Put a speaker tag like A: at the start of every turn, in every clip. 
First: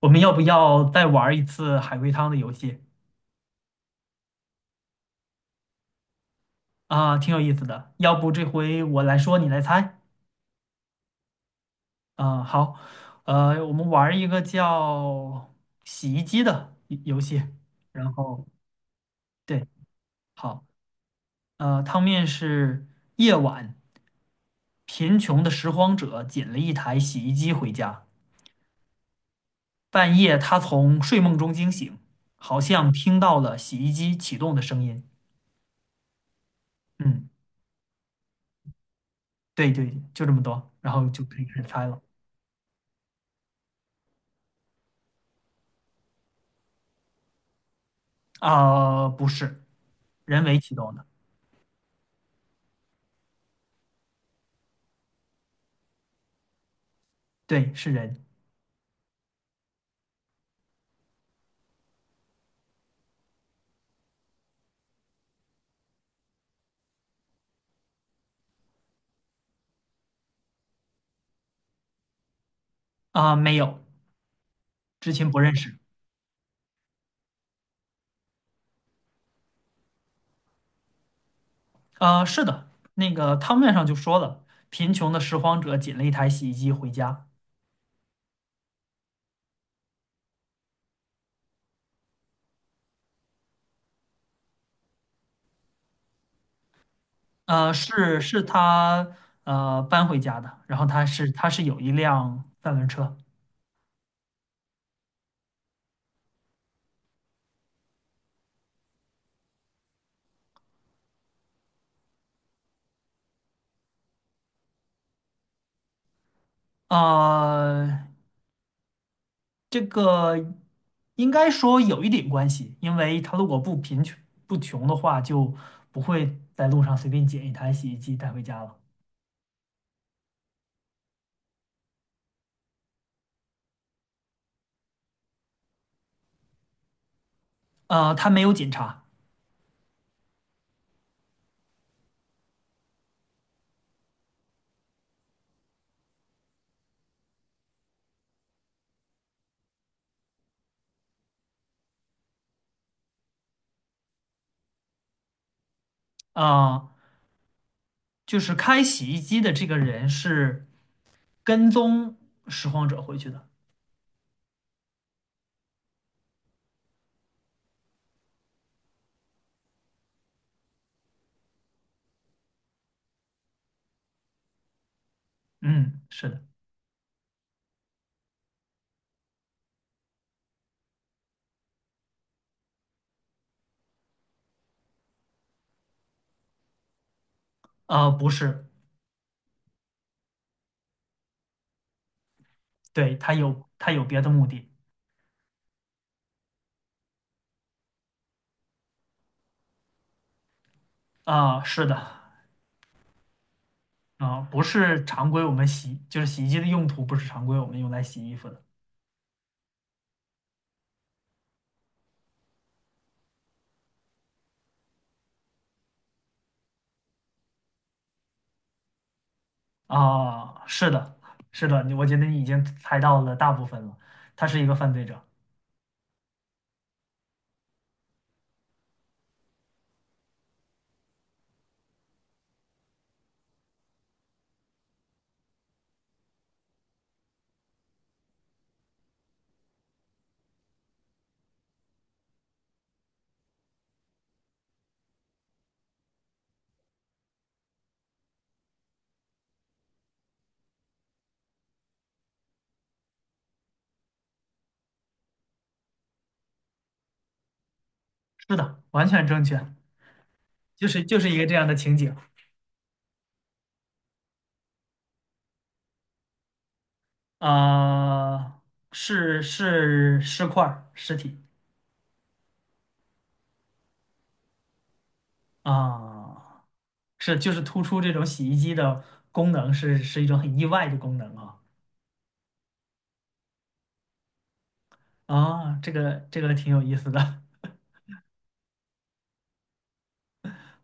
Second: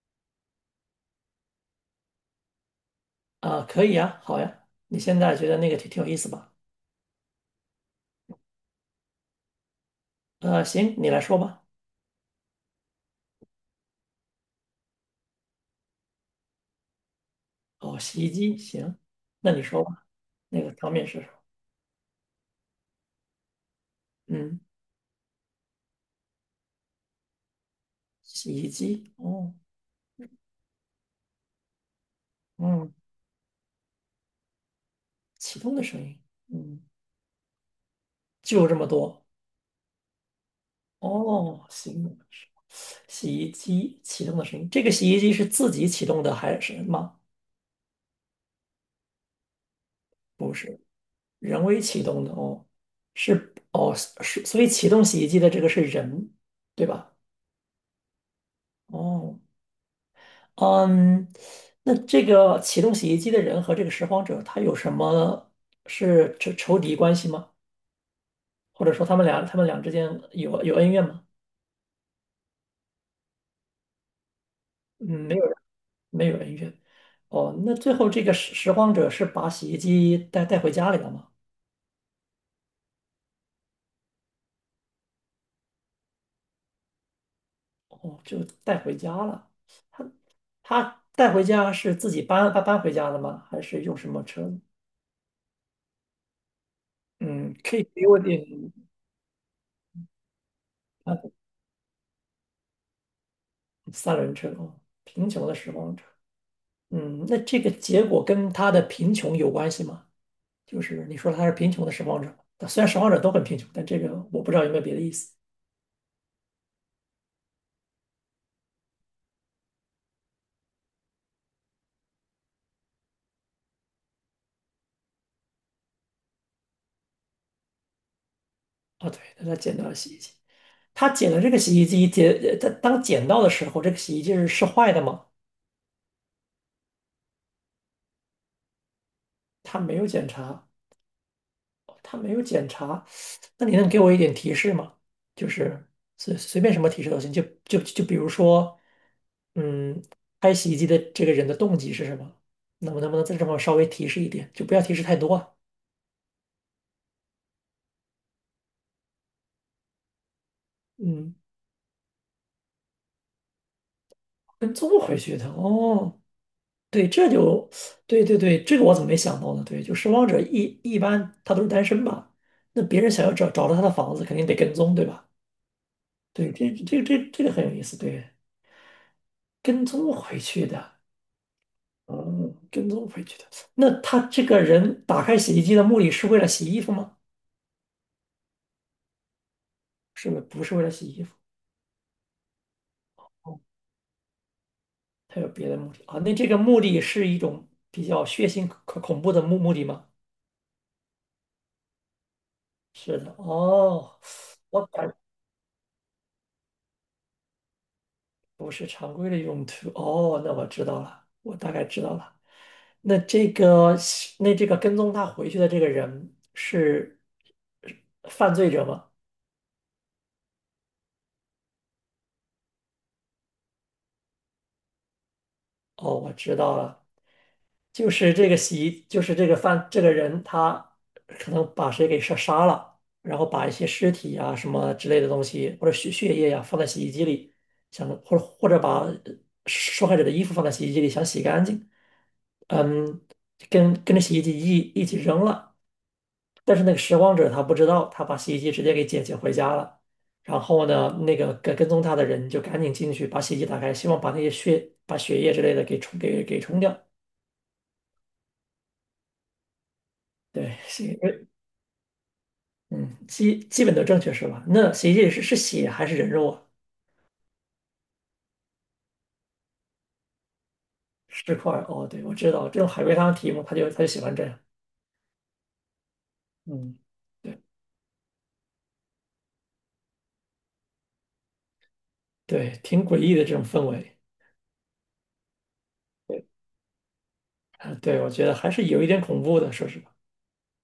A: 我们要不要再玩一次海龟汤的游戏。
B: 啊，可以呀，好呀，你现在觉得那个挺有意思吧？
A: 啊？挺有意思的。要不这回我来说，你来猜。
B: 行，你来说吧。
A: 啊？好，我们玩一个叫洗衣机的游戏。
B: 哦，
A: 然
B: 洗衣
A: 后
B: 机，行，那你
A: 对，
B: 说吧。那
A: 好，
B: 个汤面是什么？
A: 汤面是夜晚，
B: 嗯，
A: 贫穷的拾荒者捡了一台洗衣机回家。
B: 洗衣机，哦，
A: 半夜，他从睡梦中惊醒，好像
B: 嗯，
A: 听到了洗衣机启动的声音。
B: 启动的声音，嗯，
A: 嗯，
B: 就这么多。
A: 对，就这么多，然后就可以开
B: 哦，
A: 始猜了。
B: 行，洗衣机启动的声音，这个洗衣机是自己启动的还是什么？
A: 啊、不是，人
B: 不
A: 为启
B: 是，
A: 动的，
B: 人为启动的哦，是哦是，所以启动洗衣机的这个是人，对吧？
A: 对，是人。
B: 哦。嗯，那这个启动洗衣机的人和这个拾荒者，他有什么是仇敌关系吗？或者说他们俩之间有恩怨吗？
A: 啊、没有，
B: 嗯，
A: 之前
B: 没
A: 不
B: 有
A: 认识。
B: 没有恩怨。哦，那最后这个拾荒者是把洗衣机带回家里了吗？
A: 啊、是的，那个汤面上就说了，贫穷的拾荒者捡了一台洗衣机回家，
B: 哦，就带回家了。他他带回家是自己搬回家的吗？还是用什么车？嗯，可以给我
A: 是
B: 点
A: 是他搬回家的，然后他
B: 啊，
A: 是他是有一辆三轮车。
B: 三轮车哦，贫穷的拾荒者。嗯，那这个结果跟他的贫穷有关系吗？就是你说他是贫穷的拾荒者，虽然拾荒者都很贫穷，但这个我不知道有没有别的意思
A: 呃，这个应该说有一点关系，因为他如果不贫穷不穷的话，就不会在路上随便捡一台洗衣机带回家了。
B: 啊。对，那他捡到了洗衣机，他捡了这个洗衣机，他当捡到的时候，这个洗衣机是是坏的吗？
A: 他没有检查。
B: 他没有检查，哦他没有检查，那你能给我一点提示吗？就是随便什么提示都行，就比如说，嗯，开洗衣机的这个人的动机是什么？能不能再这么稍微提示一点，就不要提示太多啊。
A: 啊，就是开洗衣机的这个人是
B: 嗯，
A: 跟踪拾荒者回去的。
B: 跟踪回去的哦，对，这就对对对，这个我怎么没想到呢？对，就拾荒者一般他都是单身吧？那别人想要找到他的房子，肯定得跟踪，对吧？
A: 嗯，是的。
B: 对，这个很有意思，对，跟踪回去的，嗯，跟踪回去的。那他这个人打开洗衣机的目的是为了洗衣服吗？
A: 啊，不是，
B: 是不是不是为了洗衣服？
A: 对，他
B: 哦，
A: 有他有别的目的。
B: 他有别的目的啊？那这个目的是一种比较血腥、可恐怖的目的吗？
A: 啊，是的。
B: 是的，哦。
A: 啊，不
B: 我
A: 是
B: 感
A: 常规我们洗，就是洗衣机的用途不是常规我们用来洗衣服的。
B: 不是常规的用途。哦，那我知道了，我大概知道了。那这个，那这个跟踪他回去的这个人是犯罪者吗？
A: 啊，是的，是的，你我觉得你已经猜到了大部分了，他是一个犯罪者，
B: 哦，我知道了，就是这个洗衣，就是这个犯这个人，他可能把谁给杀了，然后把一些尸体啊什么之类的东西，或者血液呀、放在洗衣机里，想或者或者把受害者的衣服放在洗衣机里，想洗干净，嗯，跟着洗衣机一起扔了。但是那个拾荒者他不知道，他把洗衣机直接给捡回家了。然后呢，那个跟踪他的人就赶紧进去把洗衣机打开，希望把那些血、把血液之类的给冲掉。
A: 是的，完全正确，
B: 对，
A: 就是就
B: 洗，
A: 是一个这样的情景。
B: 嗯，基本都正确是吧？那洗衣机里是是血还是人肉啊？
A: 啊，是尸块儿尸体。
B: 尸块儿？哦，对，我知道这种海龟汤题目，他就喜欢这样。
A: 啊，
B: 嗯，
A: 是就是
B: 对
A: 突出这种洗衣机的功能是一种很意外的功能啊
B: 对，挺诡异的这种氛围。
A: 啊。这个这
B: 对，
A: 个挺有意思的。
B: 啊，对，我觉得还是有一点恐怖的，说实话。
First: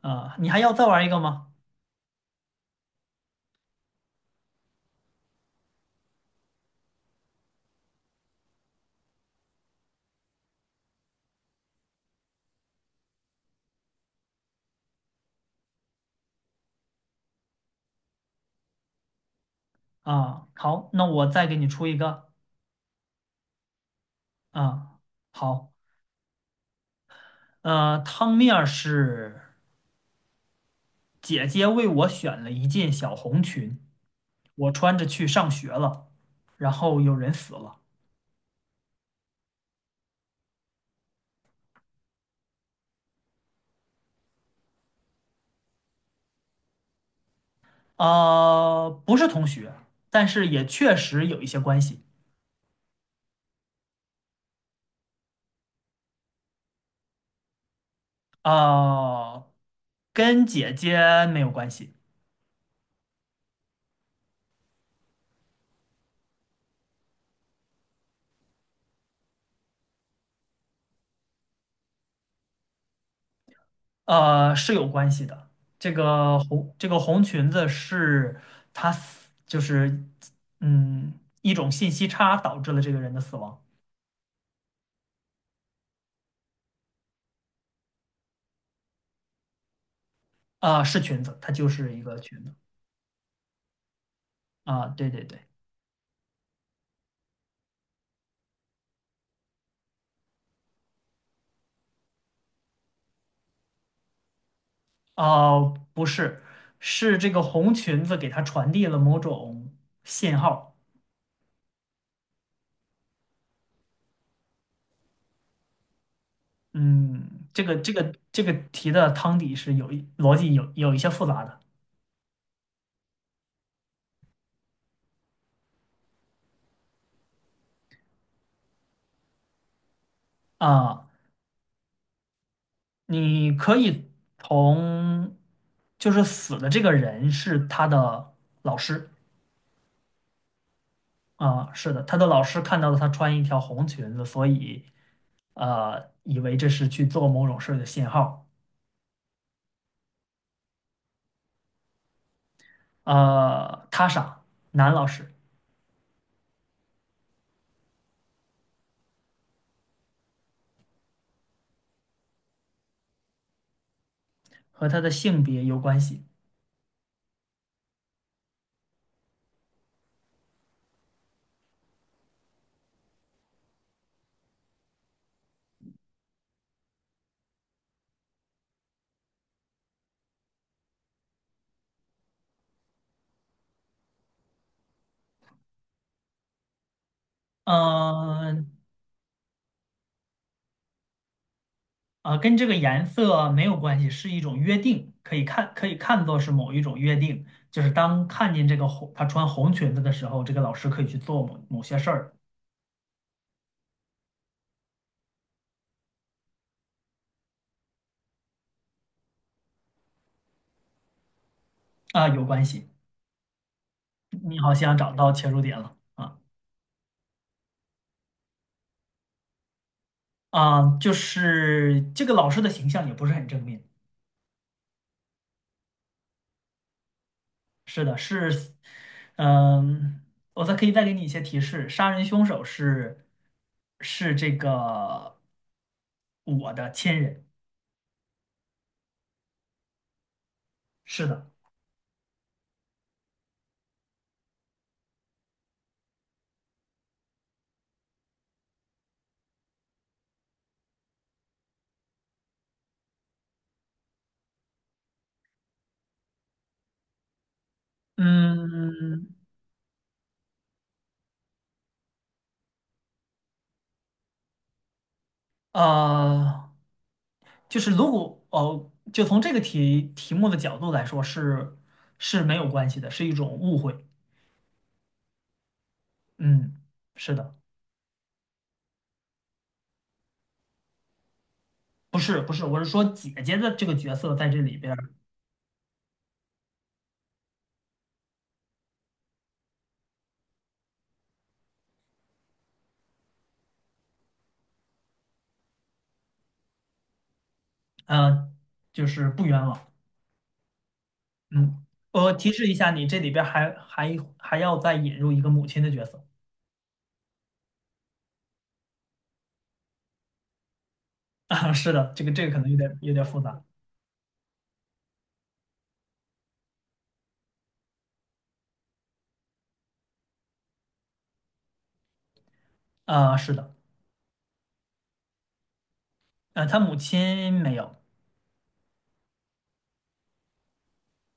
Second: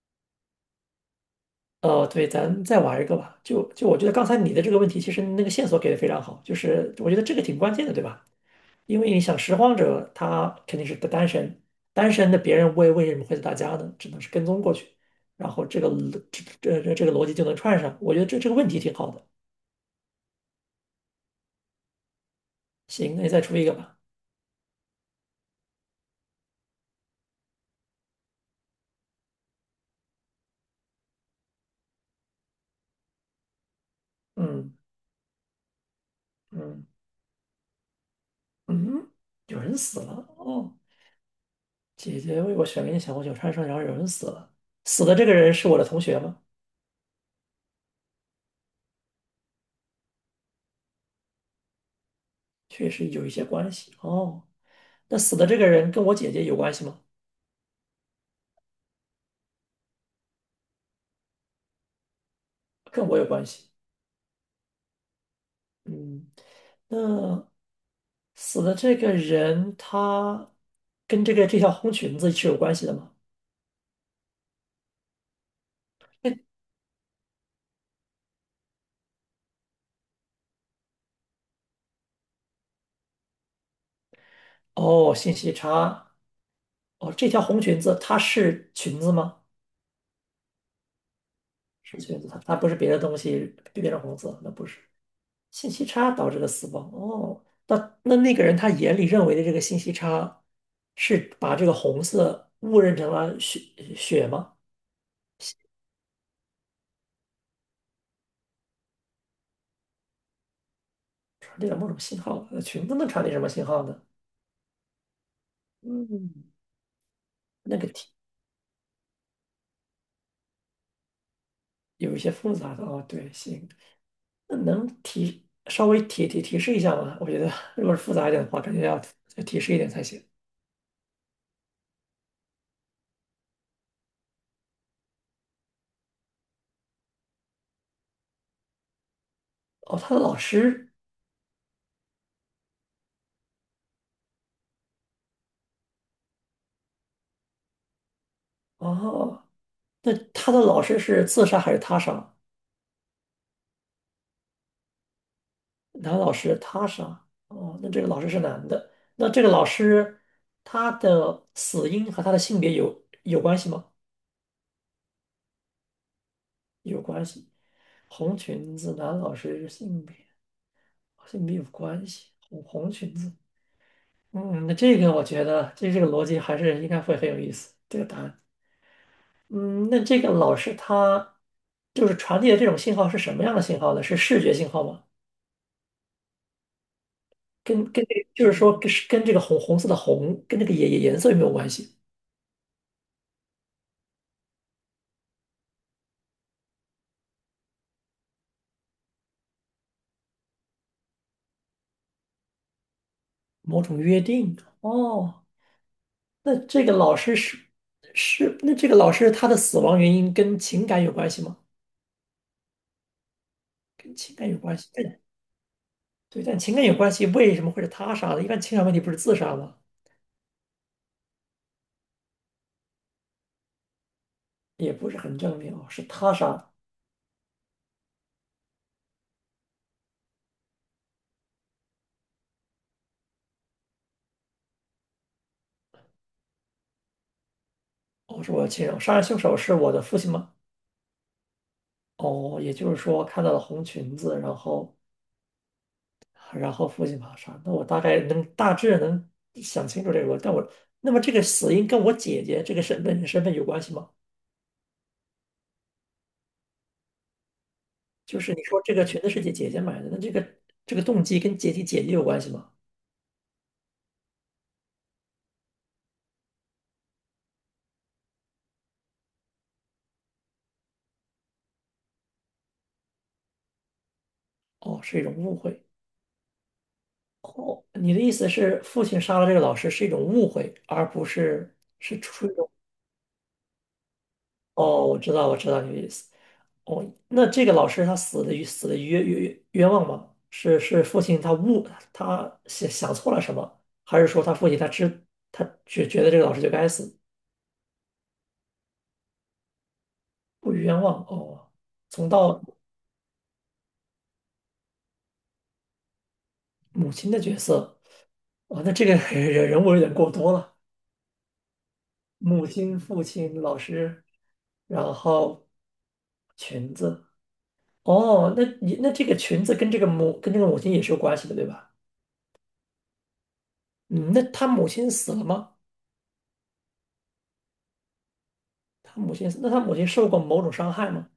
A: 啊，你还要再玩一个吗？
B: 哦，对，咱再玩一个吧。就我觉得刚才你的这个问题，其实那个线索给的非常好，就是我觉得这个挺关键的，对吧？因为你想拾荒者他肯定是个单身，单身的别人为什么会是大家呢？只能是跟踪过去，然后这个逻这这这这个逻辑就能串上。我觉得这个问题挺好的。
A: 啊，好，那我再给你出一个。
B: 行，那你再出一个吧。
A: 啊，好，汤面儿是姐姐为我选了一件小红裙，我
B: 嗯
A: 穿着去上学了，然
B: 嗯
A: 后有人死了。
B: 嗯，有人死了哦，姐姐为我选了一件小红酒穿上，然后有人死了，死的这个人是我的同学吗？
A: 啊，不是同学，但是也确实有一些关系。
B: 确实有一些关系哦。那死的这个人跟我姐姐有关系吗？
A: 哦，跟姐姐没有关系。
B: 跟我有关系。嗯，那死的这个人他跟这个这条红裙子是有关系的吗？
A: 是有关系的。这
B: 这
A: 个红这个红裙子是她死，就是一种信息差导致了这个人的死亡。
B: 哦，信息差。哦，这条红裙子它是裙子吗？
A: 啊，是裙子，它就是
B: 是
A: 一个
B: 裙子，它
A: 裙子。
B: 它不是别的东西变成红色，那不是。
A: 啊，对，
B: 信息差导致的死亡。哦，那那个人他眼里认为的这个信息差，是把这个红色误认成了血吗？
A: 哦，不是，是这个红裙子给她传递了某种信号。
B: 传递了某种信号，那裙子能传递什么信号呢？嗯，
A: 嗯，这个
B: 那个
A: 这
B: 提
A: 个这个题的汤底是有一逻辑有一些复杂的。
B: 有一些复杂的哦，对，行，那能提稍微提示一下吗？我觉得如果是复杂一点的话，肯定要再提示一点才行。
A: 啊。你可以从就是死的这个人是他的老师。
B: 哦，他的老师，
A: 啊，是的，他的老师看到了他穿一条红裙子，所以以为这是去做某种事儿的信号。
B: 哦，那他的老师是自杀还是他杀？
A: 他傻，男老师
B: 男老师他杀，哦，那这个老师是男的，那这个老师他的死因和他的性别有关系吗？
A: 和他的性别有关系。
B: 有关系，红裙子男老师性别。好像没有关系。红裙子，嗯，那这个我觉得这个逻辑还是应该会很有意思。这个答案，嗯，那这个老师他就是传递的这种信号是什么样的信号呢？是视觉信号吗？跟跟这就是
A: 嗯、
B: 说跟这个红色跟这个颜色有没有关系？
A: 跟这个颜色没有关系，是一种约定，可以看作是某一种约定，就是当看见这个红，他穿红裙子的时候，这个老师可以去做某某些事儿。
B: 某种约定？哦，那这个老师是是那这个老师他的死亡原因跟情感有关系吗？
A: 啊，有关系。
B: 跟情感
A: 你
B: 有
A: 好
B: 关系，
A: 像
B: 但
A: 找到切入点了啊。
B: 对，但情感有关系，为什么会是他杀的？一般情感问题不是自杀吗？
A: 啊，就是这个老师的形象也不是很正面。
B: 也不是很证明哦，是他杀的
A: 是的，是，嗯，我再可以再给你一些提示，杀人凶手是这个我的亲人。
B: 哦，是我的亲人，杀人凶手是我的父亲吗？
A: 是的。
B: 哦，也就是说看到了红裙子，然后然后父亲把他杀，那我大概能大致能想清楚这个逻辑但我那么这个死因跟我姐姐这个身份有关系吗？就是你说这个裙
A: 嗯，
B: 子是姐姐买的，那这个这个动机跟姐姐有关系吗？
A: 呃，就是如果哦，就从这个题目的角度来说是是没有关系的，是一种误会。
B: 哦，是一种误会。
A: 嗯，是的。
B: 你的意思是父亲杀了这个老师是一种误会，而不是
A: 不
B: 是
A: 是
B: 出于
A: 不
B: 一
A: 是，
B: 种
A: 我是说姐姐的这个角色在这里边
B: 哦，
A: 儿。
B: 我知道，我知道你的意思。哦，那这个老师他死的冤枉吗？是是父亲他误他想错了什么，还是说他父亲他知他觉得这个老师就该死，
A: 呃，就是不冤枉。
B: 不冤枉？哦，
A: 嗯，
B: 从
A: 我提
B: 到
A: 示一下你，这里边儿还要再引入一个母亲的角色。
B: 母亲的角色，哦，那这个 人物有点过多了，
A: 啊。是的，这个这个可
B: 母
A: 能有点
B: 亲、
A: 有
B: 父
A: 点复
B: 亲、
A: 杂。
B: 老师，然后裙子。哦，那你那这个裙子跟这个母亲也是有关系的，对吧？
A: 啊。是的，
B: 嗯，那他母亲死了吗？
A: 他母亲没有。
B: 他母亲，那他母亲受过某种伤害吗？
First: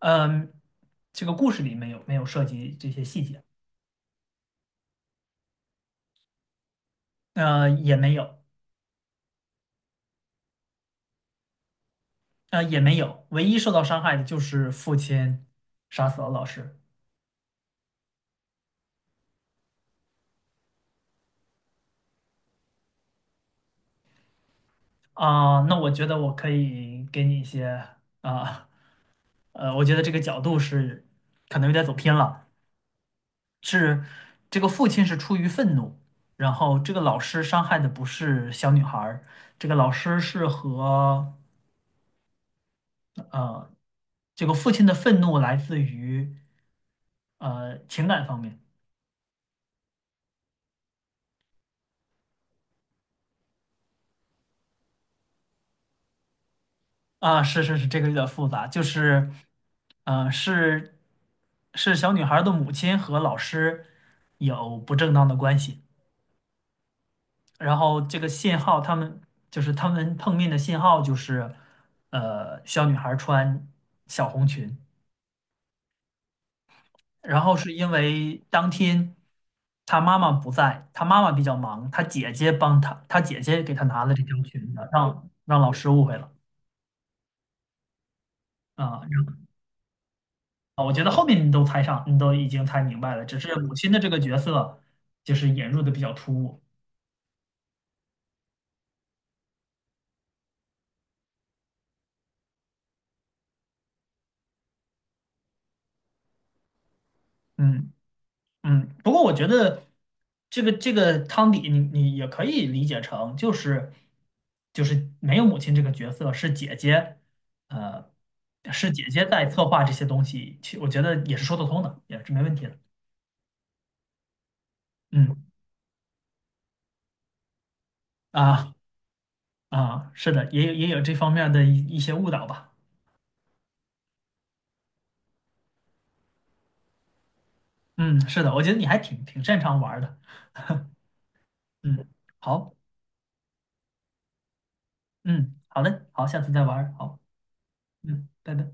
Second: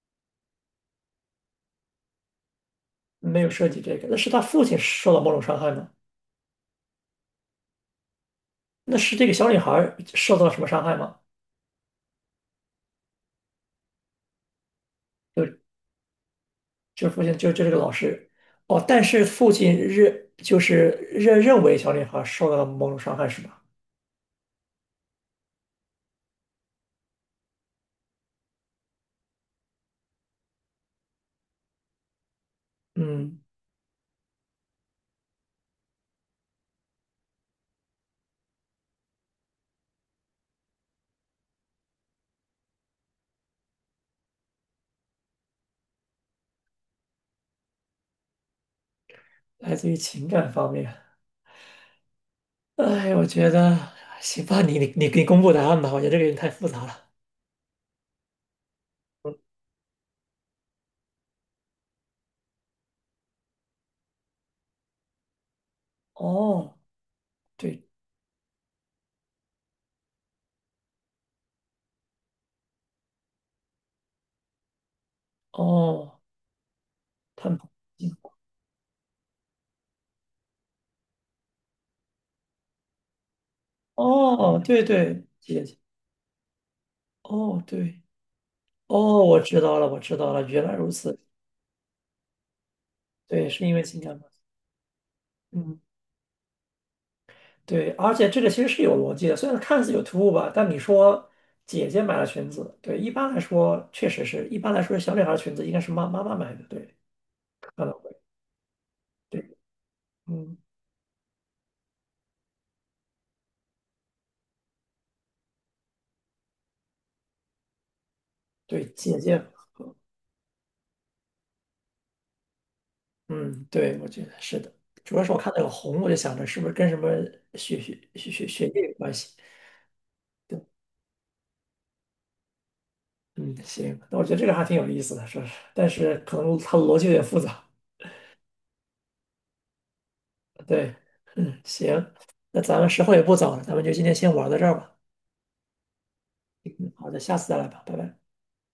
A: 嗯、这个故事里没有涉及这些细节。
B: 没有涉及这个，那是他父亲受到某种伤害吗？
A: 也没有。
B: 那是这个小女孩受到了什么伤害吗？
A: 也没有，唯一受到伤害的就是父亲
B: 就
A: 杀死了老师。
B: 父亲这个老师，哦，但是父亲认认为小女孩受到了某种伤害是吧？
A: 啊、那我觉得我可以给你一些。啊。我觉得这个角度是可能有点走偏了。
B: 嗯，
A: 是这个父亲是出于愤怒，然后这个老师伤害的不是小女孩儿，这个老师是和呃这个父亲的愤怒来自于情感方面。
B: 来自于情感方面。哎，我觉得行吧，你公布答案吧，我觉得这个有点太复杂了。
A: 啊，是是是，这个有点复杂，就是是小女孩儿的母亲和老师有不正当的关系。
B: 哦，
A: 然
B: 对，
A: 后这个信号，他们就是他们碰面的信号就是，小女孩穿小红裙，
B: 哦，
A: 然
B: 他
A: 后
B: 们，
A: 是因为当天她妈妈不在，她妈妈比较忙，她姐姐帮她，她姐姐给她拿了这条裙
B: 哦，对
A: 子，
B: 对，
A: 让
B: 姐
A: 老
B: 姐，
A: 师误会了。
B: 哦对。
A: 啊。
B: 哦，
A: 然
B: 我知道了，我知道了，原来
A: 后
B: 如
A: 我觉得
B: 此。
A: 后面你都猜上，你都已经猜明白了，只
B: 对，
A: 是
B: 是
A: 母
B: 因为
A: 亲的
B: 情
A: 这
B: 感
A: 个
B: 吗？
A: 角色就是引
B: 嗯，
A: 入的比较突兀。
B: 对，而且这个其实是有逻辑的，虽然看似有突兀吧，但你说姐姐买了裙子，对，一般来说确实是，一般来说小女孩的裙子应该是妈妈买的，对，可
A: 嗯。
B: 能会，
A: 嗯，不过我觉
B: 对，
A: 得
B: 嗯，
A: 这个汤底你，你也可以理解成就是没有母亲这个角色，是姐姐，呃，
B: 对，
A: 是姐
B: 姐
A: 姐
B: 姐
A: 在策划这
B: 和
A: 些东西，其我觉得也是说得通的，也是没问题的。
B: 嗯，对，我觉得是的，主要是我
A: 嗯。
B: 看那个红，我就想着是不是跟什么血血血血血
A: 啊。
B: 液有关系，
A: 啊，是的，也有这方面的一些误导吧。
B: 嗯，行，那我觉得这个还挺有意思的，是不是？但是可能它的逻辑有点复杂。
A: 嗯，是的，我觉得你还挺擅长玩儿的。
B: 对，嗯，
A: 嗯，
B: 行，那
A: 好，
B: 咱们时候也不早了，咱们就今天先玩到这儿吧。
A: 嗯，好嘞，好，下次再玩
B: 嗯，
A: 儿
B: 好
A: 好，
B: 的，下次再来吧，拜拜。
A: 嗯，拜拜。